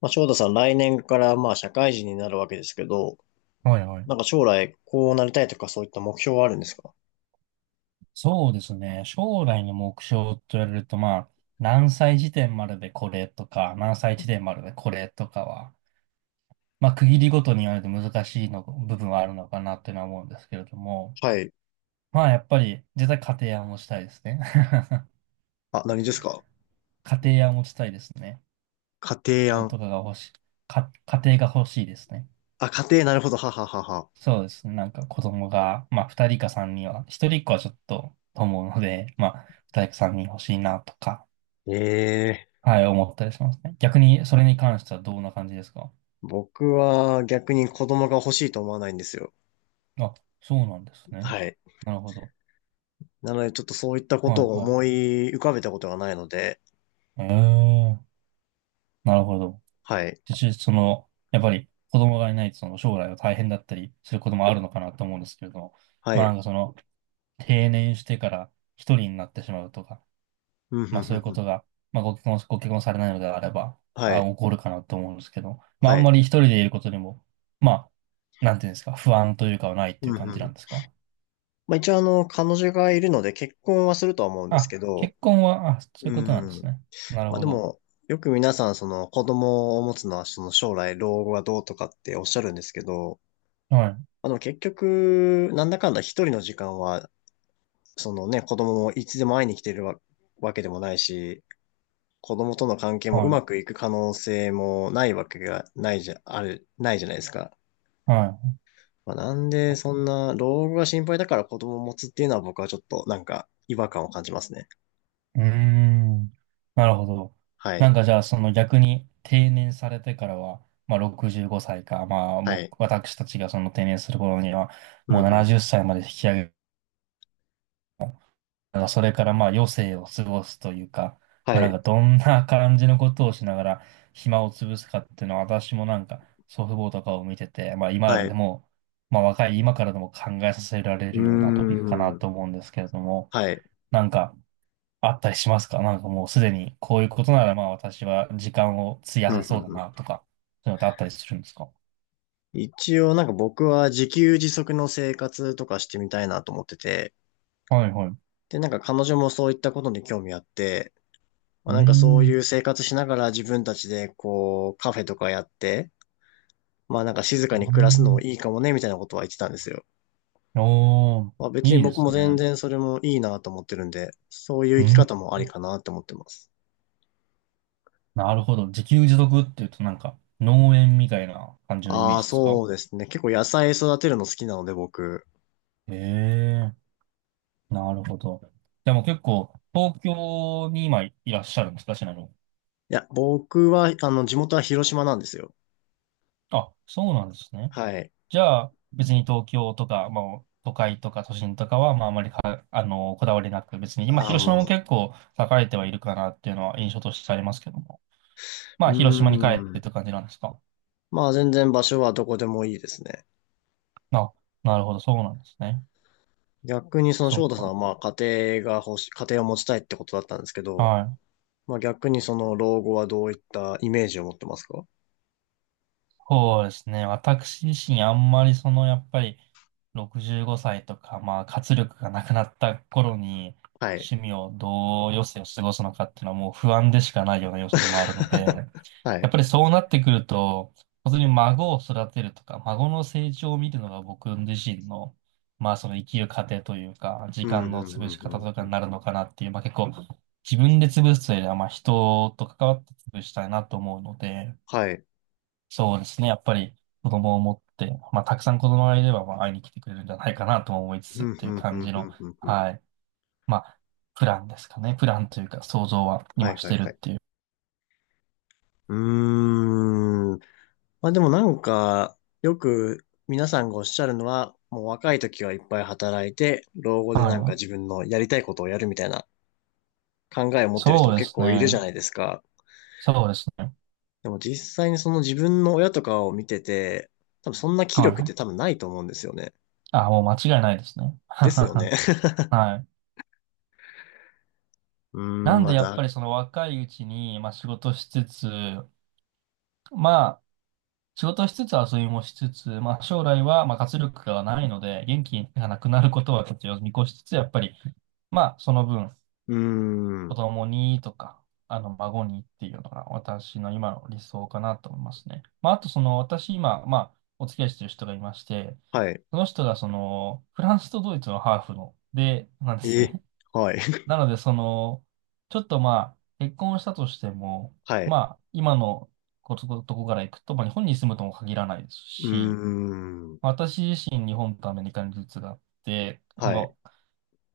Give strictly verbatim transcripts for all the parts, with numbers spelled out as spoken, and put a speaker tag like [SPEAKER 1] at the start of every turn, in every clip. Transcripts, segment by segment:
[SPEAKER 1] まあ、翔太さん、来年からまあ社会人になるわけですけど、
[SPEAKER 2] はいはい。
[SPEAKER 1] なんか将来こうなりたいとかそういった目標はあるんですか？
[SPEAKER 2] そうですね。将来の目標と言われると、まあ、何歳時点まででこれとか、何歳時点まででこれとかは、まあ、区切りごとに言われて難しいの、部分はあるのかなっていうのは思うんですけれども、
[SPEAKER 1] はい。
[SPEAKER 2] まあ、やっぱり、絶対家庭は持ちたいですね。
[SPEAKER 1] あ、何ですか？
[SPEAKER 2] 家庭は持ちたいですね。
[SPEAKER 1] 家庭
[SPEAKER 2] 子供
[SPEAKER 1] 案。
[SPEAKER 2] とかが欲しい。か、家庭が欲しいですね。
[SPEAKER 1] あ、家庭、なるほど。はははは。
[SPEAKER 2] そうですね。なんか子供が、まあ、二人か三人は、ひとりっこはちょっと、と思うので、まあ、二人か三人欲しいなとか、
[SPEAKER 1] ええ、
[SPEAKER 2] はい、思ったりしますね。逆に、それに関してはどんな感じですか？
[SPEAKER 1] 僕は逆に子供が欲しいと思わないんですよ。
[SPEAKER 2] あ、そうなんですね。
[SPEAKER 1] はい。
[SPEAKER 2] なるほど。
[SPEAKER 1] なのでちょっとそういったこ
[SPEAKER 2] は
[SPEAKER 1] とを
[SPEAKER 2] い、はい。
[SPEAKER 1] 思い浮かべたことがないので、
[SPEAKER 2] ええ、なるほど。
[SPEAKER 1] はい。
[SPEAKER 2] 実その、やっぱり子供がいないと、その将来は大変だったりすることもあるのかなと思うんですけれども、
[SPEAKER 1] は
[SPEAKER 2] まあな
[SPEAKER 1] い。
[SPEAKER 2] んかその、定年してから一人になってしまうとか、
[SPEAKER 1] うん、ふ
[SPEAKER 2] まあ
[SPEAKER 1] ん
[SPEAKER 2] そ
[SPEAKER 1] ふ
[SPEAKER 2] うい
[SPEAKER 1] ん
[SPEAKER 2] うこ
[SPEAKER 1] ふ
[SPEAKER 2] と
[SPEAKER 1] ん。
[SPEAKER 2] が、まあご結婚、ご結婚されないのであれば、
[SPEAKER 1] は
[SPEAKER 2] あ、
[SPEAKER 1] い。
[SPEAKER 2] 起こるかなと思うんですけど、まああ
[SPEAKER 1] は
[SPEAKER 2] ん
[SPEAKER 1] い。
[SPEAKER 2] まり一人でいることにも、まあ、なんていうんですか、不安というかはないってい
[SPEAKER 1] う
[SPEAKER 2] う
[SPEAKER 1] ん、ふ
[SPEAKER 2] 感じなん
[SPEAKER 1] ん。
[SPEAKER 2] ですか？
[SPEAKER 1] まあ一応あの、彼女がいるので結婚はするとは思うんです
[SPEAKER 2] あ、
[SPEAKER 1] けど、
[SPEAKER 2] 結婚は、あ、そういう
[SPEAKER 1] う
[SPEAKER 2] ことなんです
[SPEAKER 1] ん。
[SPEAKER 2] ね。なる
[SPEAKER 1] まあ
[SPEAKER 2] ほ
[SPEAKER 1] で
[SPEAKER 2] ど。
[SPEAKER 1] も、よく皆さん、その子供を持つのは、その将来老後はどうとかっておっしゃるんですけど、
[SPEAKER 2] はい、
[SPEAKER 1] あの結局、なんだかんだ一人の時間は、そのね、子供もいつでも会いに来てるわ、わけでもないし、子供との関係もう
[SPEAKER 2] は
[SPEAKER 1] ま
[SPEAKER 2] い、
[SPEAKER 1] くいく可能性もないわけがないじゃ、ある、ないじゃないですか。
[SPEAKER 2] は
[SPEAKER 1] まあ、なんで、そんな、老後が心配だから子供を持つっていうのは僕はちょっとなんか違和感を感じますね。
[SPEAKER 2] い。うーん。なるほど。
[SPEAKER 1] は
[SPEAKER 2] なん
[SPEAKER 1] い。
[SPEAKER 2] かじゃあ、その逆に定年されてからは、まあろくじゅうごさいか、まあ
[SPEAKER 1] は
[SPEAKER 2] 僕、
[SPEAKER 1] い。
[SPEAKER 2] 私たちがその定年する頃には、
[SPEAKER 1] うん
[SPEAKER 2] もう
[SPEAKER 1] う
[SPEAKER 2] 70
[SPEAKER 1] ん。
[SPEAKER 2] 歳まで引き上げ、まあ、それからまあ余生を過ごすというか、まあ
[SPEAKER 1] は
[SPEAKER 2] なん
[SPEAKER 1] い。
[SPEAKER 2] かどんな感じのことをしながら暇を潰すかっていうのは私もなんか祖父母とかを見てて、まあ今ま
[SPEAKER 1] は
[SPEAKER 2] でで
[SPEAKER 1] い。
[SPEAKER 2] も、まあ若い今からでも考えさせられ
[SPEAKER 1] うー
[SPEAKER 2] るようなトピックかな
[SPEAKER 1] ん。
[SPEAKER 2] と思うんですけれども、
[SPEAKER 1] はい。
[SPEAKER 2] なんかあったりしますか？なんかもうすでにこういうことならまあ私は時間を費や
[SPEAKER 1] う
[SPEAKER 2] せ
[SPEAKER 1] んう
[SPEAKER 2] そう
[SPEAKER 1] ん
[SPEAKER 2] だ
[SPEAKER 1] う
[SPEAKER 2] な
[SPEAKER 1] ん。
[SPEAKER 2] とか、そういうのってあったりするんですか？
[SPEAKER 1] 一応なんか僕は自給自足の生活とかしてみたいなと思ってて、
[SPEAKER 2] はいはい。う
[SPEAKER 1] で、なんか彼女もそういったことに興味あって、ま
[SPEAKER 2] ー
[SPEAKER 1] あなんかそうい
[SPEAKER 2] ん。
[SPEAKER 1] う生活しながら自分たちでこうカフェとかやって、まあなんか静
[SPEAKER 2] う
[SPEAKER 1] か
[SPEAKER 2] ー
[SPEAKER 1] に暮らすのも
[SPEAKER 2] ん。
[SPEAKER 1] いいかもねみたいなことは言ってたんですよ。
[SPEAKER 2] おー、
[SPEAKER 1] まあ別に
[SPEAKER 2] いいで
[SPEAKER 1] 僕も
[SPEAKER 2] す
[SPEAKER 1] 全
[SPEAKER 2] ね。
[SPEAKER 1] 然それもいいなと思ってるんで、そうい
[SPEAKER 2] う
[SPEAKER 1] う
[SPEAKER 2] ー
[SPEAKER 1] 生き
[SPEAKER 2] ん。
[SPEAKER 1] 方もありかなって思ってます。
[SPEAKER 2] なるほど。自給自足っていうとなんか農園みたいな感じのイメー
[SPEAKER 1] ああ、
[SPEAKER 2] ジです
[SPEAKER 1] そ
[SPEAKER 2] か？
[SPEAKER 1] うですね。結構野菜育てるの好きなので僕。
[SPEAKER 2] へえ、なるほど。でも結構東京に今いらっしゃるんですか、しなの。
[SPEAKER 1] いや、僕は、あの、地元は広島なんですよ。
[SPEAKER 2] あ、そうなんですね。
[SPEAKER 1] はい。
[SPEAKER 2] じゃあ別に東京とか、まあ、都会とか都心とかは、まあ、あまりか、あの、こだわりなく、別に今
[SPEAKER 1] あ
[SPEAKER 2] 広
[SPEAKER 1] の、
[SPEAKER 2] 島も
[SPEAKER 1] も
[SPEAKER 2] 結構栄えてはいるかなっていうのは印象としてありますけども。ま
[SPEAKER 1] う
[SPEAKER 2] あ広島に帰っ
[SPEAKER 1] う
[SPEAKER 2] てっ
[SPEAKER 1] ー
[SPEAKER 2] て感じなんですか。
[SPEAKER 1] まあ全然場所はどこでもいいですね。
[SPEAKER 2] あ、なるほど。そうなんですね。
[SPEAKER 1] 逆にその
[SPEAKER 2] そ
[SPEAKER 1] 翔
[SPEAKER 2] う
[SPEAKER 1] 太さんは
[SPEAKER 2] か。
[SPEAKER 1] まあ家庭が欲し、家庭を持ちたいってことだったんですけど、
[SPEAKER 2] はい。
[SPEAKER 1] まあ逆にその老後はどういったイメージを持ってますか？
[SPEAKER 2] そうですね。私自身あんまりそのやっぱりろくじゅうごさいとか、まあ活力がなくなった頃に
[SPEAKER 1] はい。
[SPEAKER 2] 趣味をどう余生を過ごすのかっていうのはもう不安でしかないような要素でもあるので、や
[SPEAKER 1] は
[SPEAKER 2] っ
[SPEAKER 1] い。
[SPEAKER 2] ぱりそうなってくると、本当に孫を育てるとか、孫の成長を見るのが僕自身の、まあその生きる過程というか、時
[SPEAKER 1] うん、う
[SPEAKER 2] 間の
[SPEAKER 1] ん、
[SPEAKER 2] 潰
[SPEAKER 1] う
[SPEAKER 2] し
[SPEAKER 1] ん、
[SPEAKER 2] 方
[SPEAKER 1] うん。
[SPEAKER 2] とか
[SPEAKER 1] う
[SPEAKER 2] に
[SPEAKER 1] ん。
[SPEAKER 2] なるのかなっていう、まあ結構自分で潰すというよりは、まあ人と関わって潰したいなと思うので、
[SPEAKER 1] はい。
[SPEAKER 2] そうですね。やっぱり子供を持って、まあ、たくさん子供がいれば、まあ、会いに来てくれるんじゃないかなとも思いつつ
[SPEAKER 1] う
[SPEAKER 2] っ
[SPEAKER 1] ん、う
[SPEAKER 2] ていう
[SPEAKER 1] ん、う
[SPEAKER 2] 感じ
[SPEAKER 1] ん、う
[SPEAKER 2] の、
[SPEAKER 1] ん、うん。うん。
[SPEAKER 2] はい。まあ、プランですかね。プランというか、想像は
[SPEAKER 1] はい、
[SPEAKER 2] 今し
[SPEAKER 1] はい、
[SPEAKER 2] てる
[SPEAKER 1] は
[SPEAKER 2] っ
[SPEAKER 1] い。
[SPEAKER 2] ていう。
[SPEAKER 1] うーん。まあでもなんか、よく皆さんがおっしゃるのは、もう若い時はいっぱい働いて、老後で
[SPEAKER 2] は
[SPEAKER 1] なんか
[SPEAKER 2] い。
[SPEAKER 1] 自分のやりたいことをやるみたいな考えを持ってる人
[SPEAKER 2] そう
[SPEAKER 1] も
[SPEAKER 2] で
[SPEAKER 1] 結
[SPEAKER 2] す
[SPEAKER 1] 構いるじゃ
[SPEAKER 2] ね。
[SPEAKER 1] ないですか。
[SPEAKER 2] そうですね。
[SPEAKER 1] でも実際にその自分の親とかを見てて、多分そんな気
[SPEAKER 2] は
[SPEAKER 1] 力って
[SPEAKER 2] い。
[SPEAKER 1] 多分ないと思うんですよね。
[SPEAKER 2] あ、もう間違いないですね。
[SPEAKER 1] ですよね。
[SPEAKER 2] はい。
[SPEAKER 1] うー
[SPEAKER 2] な
[SPEAKER 1] ん、
[SPEAKER 2] んで、
[SPEAKER 1] ま
[SPEAKER 2] やっぱり
[SPEAKER 1] だ。
[SPEAKER 2] その若いうちに、まあ、仕事しつつ、まあ、仕事しつつ遊びもしつつ、まあ、将来はまあ活力がないので、元気がなくなることはちょっと見越しつつ、やっぱり、まあ、その分、
[SPEAKER 1] うー
[SPEAKER 2] 子
[SPEAKER 1] ん。
[SPEAKER 2] 供にとか、あの、孫にっていうのが私の今の理想かなと思いますね。まあ、あと、その、私今、まあ、お付き合いしてる人がいまして、
[SPEAKER 1] はい。
[SPEAKER 2] その人が、その、フランスとドイツのハーフの、で、なんです
[SPEAKER 1] え、
[SPEAKER 2] ね。
[SPEAKER 1] はい。
[SPEAKER 2] なので、その、ちょっとまあ、結婚したとしても、
[SPEAKER 1] は
[SPEAKER 2] ま
[SPEAKER 1] い。
[SPEAKER 2] あ、今のこつことこから行くと、まあ、日本に住むとも限らないです
[SPEAKER 1] うー
[SPEAKER 2] し、
[SPEAKER 1] ん。
[SPEAKER 2] 私自身、日本とアメリカにルーツがあって、そ
[SPEAKER 1] はい。
[SPEAKER 2] の、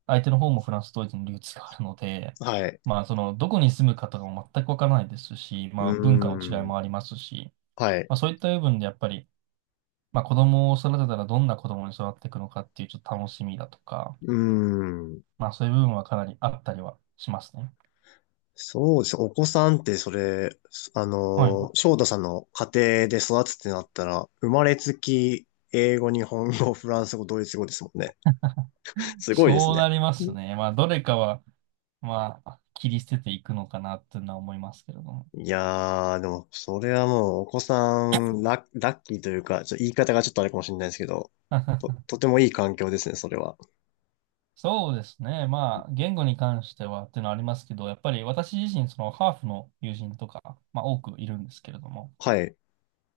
[SPEAKER 2] 相手の方もフランス、ドイツにルーツがあるので、
[SPEAKER 1] はい。
[SPEAKER 2] まあ、その、どこに住むかとかも全くわからないですし、
[SPEAKER 1] う
[SPEAKER 2] まあ、文化の違い
[SPEAKER 1] ーん。
[SPEAKER 2] もありますし、
[SPEAKER 1] はい。
[SPEAKER 2] まあ、そういった部分でやっぱり、まあ、子供を育てたらどんな子供に育っていくのかっていうちょっと楽しみだとか、
[SPEAKER 1] うーん。
[SPEAKER 2] まあ、そういう部分はかなりあったりはしますね。
[SPEAKER 1] そうです。お子さんってそれ、あ
[SPEAKER 2] はい。
[SPEAKER 1] の、翔太さんの家庭で育つってなったら、生まれつき英語、日本語、フランス語、ドイツ語ですもんね。すごいです
[SPEAKER 2] そうな
[SPEAKER 1] ね。
[SPEAKER 2] りますね。まあ、どれかは、まあ、切り捨てていくのかなっていうのは思いますけれども。
[SPEAKER 1] いやー、でも、それはもう、お子さん、ラ、ラッキーというか、ちょっと言い方がちょっとあれかもしれないですけど、と、とてもいい環境ですね、それは。
[SPEAKER 2] そうですね。まあ、言語に関してはっていうのはありますけど、やっぱり私自身、そのハーフの友人とか、まあ、多くいるんですけれども、
[SPEAKER 1] はい、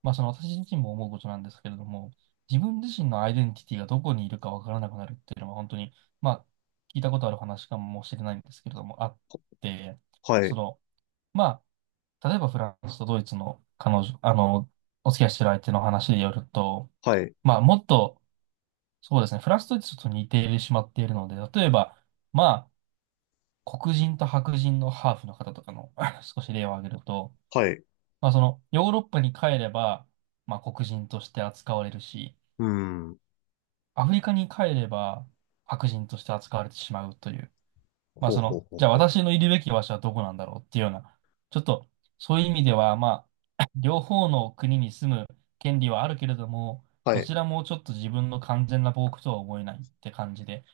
[SPEAKER 2] まあ、その私自身も思うことなんですけれども、自分自身のアイデンティティがどこにいるかわからなくなるっていうのは、本当に、まあ、聞いたことある話かもしれないんですけれども、あって、
[SPEAKER 1] は
[SPEAKER 2] そ
[SPEAKER 1] い、
[SPEAKER 2] の、まあ例えばフランスとドイツの彼女、あの、お付き合いしてる相手の話によると、
[SPEAKER 1] はい、
[SPEAKER 2] まあもっと、そうですね、フランスとドイツと似てしまっているので、例えば、まあ、黒人と白人のハーフの方とかの 少し例を挙げると、
[SPEAKER 1] はい。
[SPEAKER 2] まあその、ヨーロッパに帰れば、まあ黒人として扱われるし、
[SPEAKER 1] うん。
[SPEAKER 2] アフリカに帰れば白人として扱われてしまうという、まあ
[SPEAKER 1] ほう
[SPEAKER 2] そ
[SPEAKER 1] ほう
[SPEAKER 2] の、
[SPEAKER 1] ほ
[SPEAKER 2] じ
[SPEAKER 1] う
[SPEAKER 2] ゃあ
[SPEAKER 1] ほう。
[SPEAKER 2] 私のいるべき場所はどこなんだろうっていうような、ちょっとそういう意味では、まあ、両方の国に住む権利はあるけれども、
[SPEAKER 1] は
[SPEAKER 2] ど
[SPEAKER 1] い。
[SPEAKER 2] ちらもちょっと自分の完全な母国とは思えないって感じで、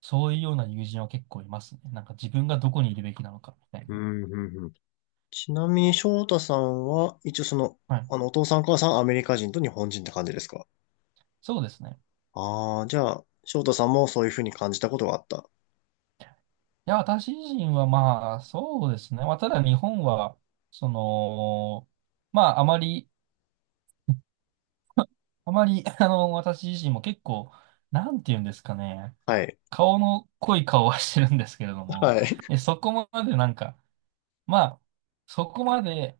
[SPEAKER 2] そういうような友人は結構いますね。なんか自分がどこにいるべきなのかみたいな。
[SPEAKER 1] うん、うん、うん。ちなみに、翔太さんは、一応その、
[SPEAKER 2] はい。
[SPEAKER 1] あの、お父さん、お母さん、アメリカ人と日本人って感じですか？
[SPEAKER 2] そうですね。
[SPEAKER 1] ああー、じゃあ、翔太さんもそういうふうに感じたことがあった。
[SPEAKER 2] いや、私自身はまあ、そうですね。まあ、ただ日本は、その、まあ、あまり、あまり、あの、私自身も結構、なんて言うんですかね。
[SPEAKER 1] はい、
[SPEAKER 2] 顔の濃い顔はしてるんですけれども、
[SPEAKER 1] はい。
[SPEAKER 2] え、そこまでなんか、まあ、そこまで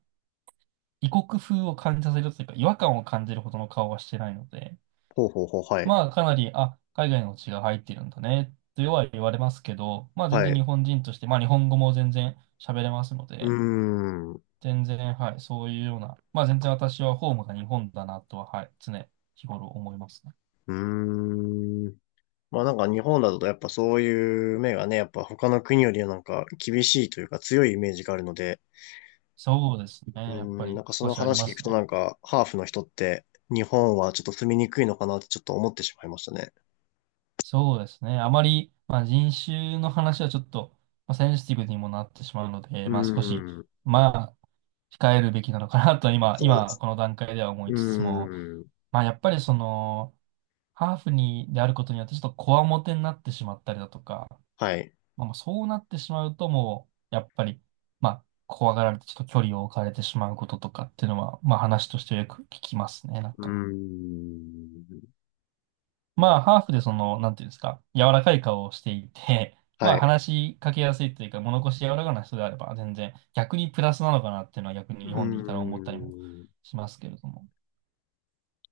[SPEAKER 2] 異国風を感じさせるというか、違和感を感じるほどの顔はしてないので、
[SPEAKER 1] ほうほうほう、はい、
[SPEAKER 2] まあ、かなり、あ、海外の血が入ってるんだね、とは言われますけど、まあ、全
[SPEAKER 1] は
[SPEAKER 2] 然日
[SPEAKER 1] い。
[SPEAKER 2] 本人として、まあ、日本語も全然喋れますの
[SPEAKER 1] うー
[SPEAKER 2] で、
[SPEAKER 1] ん、う
[SPEAKER 2] 全然、はい、そういうような、まあ、全然私はホームが日本だなとは、はい、常日頃思いますね。
[SPEAKER 1] ーん。まあなんか日本だとやっぱそういう目がね、やっぱ他の国よりなんか厳しいというか強いイメージがあるので、
[SPEAKER 2] そうですね、
[SPEAKER 1] う
[SPEAKER 2] やっぱ
[SPEAKER 1] ん、な
[SPEAKER 2] り
[SPEAKER 1] んかそ
[SPEAKER 2] 少
[SPEAKER 1] の
[SPEAKER 2] しありま
[SPEAKER 1] 話聞く
[SPEAKER 2] す
[SPEAKER 1] と
[SPEAKER 2] ね。
[SPEAKER 1] なんかハーフの人って日本はちょっと住みにくいのかなってちょっと思ってしまいましたね。
[SPEAKER 2] そうですね。あまり、まあ、人種の話はちょっと、まあ、センシティブにもなってしまうので、
[SPEAKER 1] う
[SPEAKER 2] まあ、少し、
[SPEAKER 1] ん、
[SPEAKER 2] まあ、控えるべきなのかなと今、
[SPEAKER 1] そうで
[SPEAKER 2] 今、
[SPEAKER 1] す。
[SPEAKER 2] この段階では思い
[SPEAKER 1] う
[SPEAKER 2] つつも、
[SPEAKER 1] ん、
[SPEAKER 2] まあ、やっぱりその、ハーフに、であることによって、ちょっとこわもてになってしまったりだとか、
[SPEAKER 1] はい。
[SPEAKER 2] まあ、もうそうなってしまうと、もう、やっぱり、まあ、怖がられて、ちょっと距離を置かれてしまうこととかっていうのは、まあ、話としてよく聞きますね、なん
[SPEAKER 1] う
[SPEAKER 2] か。
[SPEAKER 1] ん、
[SPEAKER 2] まあ、ハーフでその、なんていうんですか、柔らかい顔をしていて、ま
[SPEAKER 1] は
[SPEAKER 2] あ、
[SPEAKER 1] い。
[SPEAKER 2] 話しかけやすいというか、物腰柔らかな人であれば、全然、逆にプラスなのかなっていうのは、逆に
[SPEAKER 1] う
[SPEAKER 2] 日本でいたら思ったりも
[SPEAKER 1] ん。
[SPEAKER 2] しますけれども。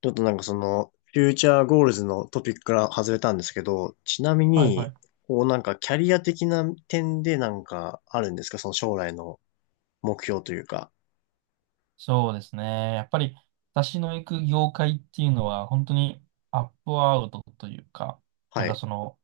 [SPEAKER 1] ちょっとなんかその、フューチャーゴールズのトピックから外れたんですけど、ちなみ
[SPEAKER 2] はいは
[SPEAKER 1] に、
[SPEAKER 2] い。
[SPEAKER 1] こうなんかキャリア的な点でなんかあるんですか、その将来の目標というか。
[SPEAKER 2] そうですね。やっぱり、私の行く業界っていうのは、本当にアップアウトというか、な
[SPEAKER 1] は
[SPEAKER 2] んか
[SPEAKER 1] い。
[SPEAKER 2] その、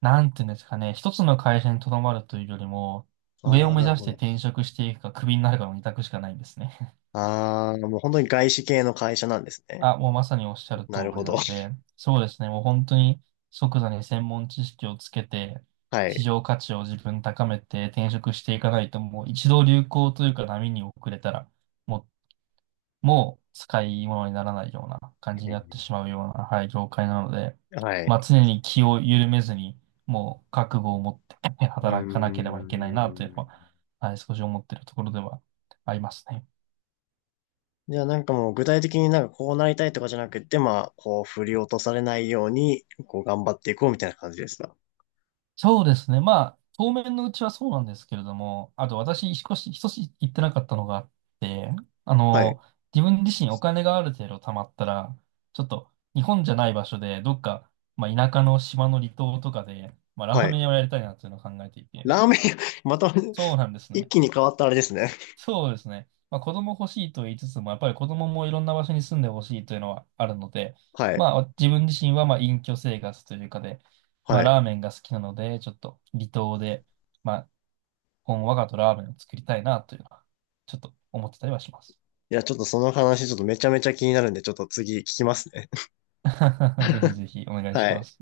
[SPEAKER 2] なんていうんですかね、一つの会社にとどまるというよりも、上
[SPEAKER 1] あ
[SPEAKER 2] を
[SPEAKER 1] あ、
[SPEAKER 2] 目
[SPEAKER 1] なる
[SPEAKER 2] 指し
[SPEAKER 1] ほ
[SPEAKER 2] て
[SPEAKER 1] ど。
[SPEAKER 2] 転職していくか、クビになるかの二択しかないんですね。
[SPEAKER 1] ああ、もう本当に外資系の会社なんですね。
[SPEAKER 2] あ、もうまさにおっしゃる通
[SPEAKER 1] なる
[SPEAKER 2] り
[SPEAKER 1] ほ
[SPEAKER 2] な
[SPEAKER 1] ど。
[SPEAKER 2] ので、そうですね、もう本当に即座に専門知識をつけて、
[SPEAKER 1] は
[SPEAKER 2] 市
[SPEAKER 1] い。
[SPEAKER 2] 場価値を自分高めて転職していかないと、もう一度流行というか波に遅れたら、もう、もう使い物にならないような感じになってしまうような、はい、業界なので、
[SPEAKER 1] はい。
[SPEAKER 2] まあ常に気を緩めずに、もう覚悟を持って
[SPEAKER 1] うー
[SPEAKER 2] 働かなければいけないなという
[SPEAKER 1] ん。
[SPEAKER 2] のは、はい、少し思っているところではありますね。
[SPEAKER 1] じゃあなんかもう具体的になんかこうなりたいとかじゃなくて、まあ、こう振り落とされないように、こう頑張っていこうみたいな感じですか？
[SPEAKER 2] そうですね。まあ、当面のうちはそうなんですけれども、あと私、少し、一つ言ってなかったのがあって、あ
[SPEAKER 1] はい。
[SPEAKER 2] の、自分自身お金がある程度貯まったら、ちょっと日本じゃない場所で、どっか、まあ、田舎の島の離島とかで、まあ、ラ
[SPEAKER 1] は
[SPEAKER 2] ー
[SPEAKER 1] い。
[SPEAKER 2] メン屋をやりたいなっていうのを考えていて。
[SPEAKER 1] ラーメン屋、また
[SPEAKER 2] そうなんで す
[SPEAKER 1] 一
[SPEAKER 2] ね。
[SPEAKER 1] 気に変わったあれですね。
[SPEAKER 2] そうですね。まあ、子供欲しいと言いつつも、やっぱり子供もいろんな場所に住んでほしいというのはあるので、
[SPEAKER 1] はい。
[SPEAKER 2] まあ、自分自身はまあ隠居生活というかで、ま
[SPEAKER 1] は
[SPEAKER 2] あ、
[SPEAKER 1] い。
[SPEAKER 2] ラーメンが好きなので、ちょっと離島で、まあ、本わがとラーメンを作りたいなというのは、ちょっと思ってたりはします。
[SPEAKER 1] いや、ちょっとその話、ちょっとめちゃめちゃ気になるんで、ちょっと次聞きますね。
[SPEAKER 2] ぜひぜひお願いし
[SPEAKER 1] は
[SPEAKER 2] ま
[SPEAKER 1] い。
[SPEAKER 2] す。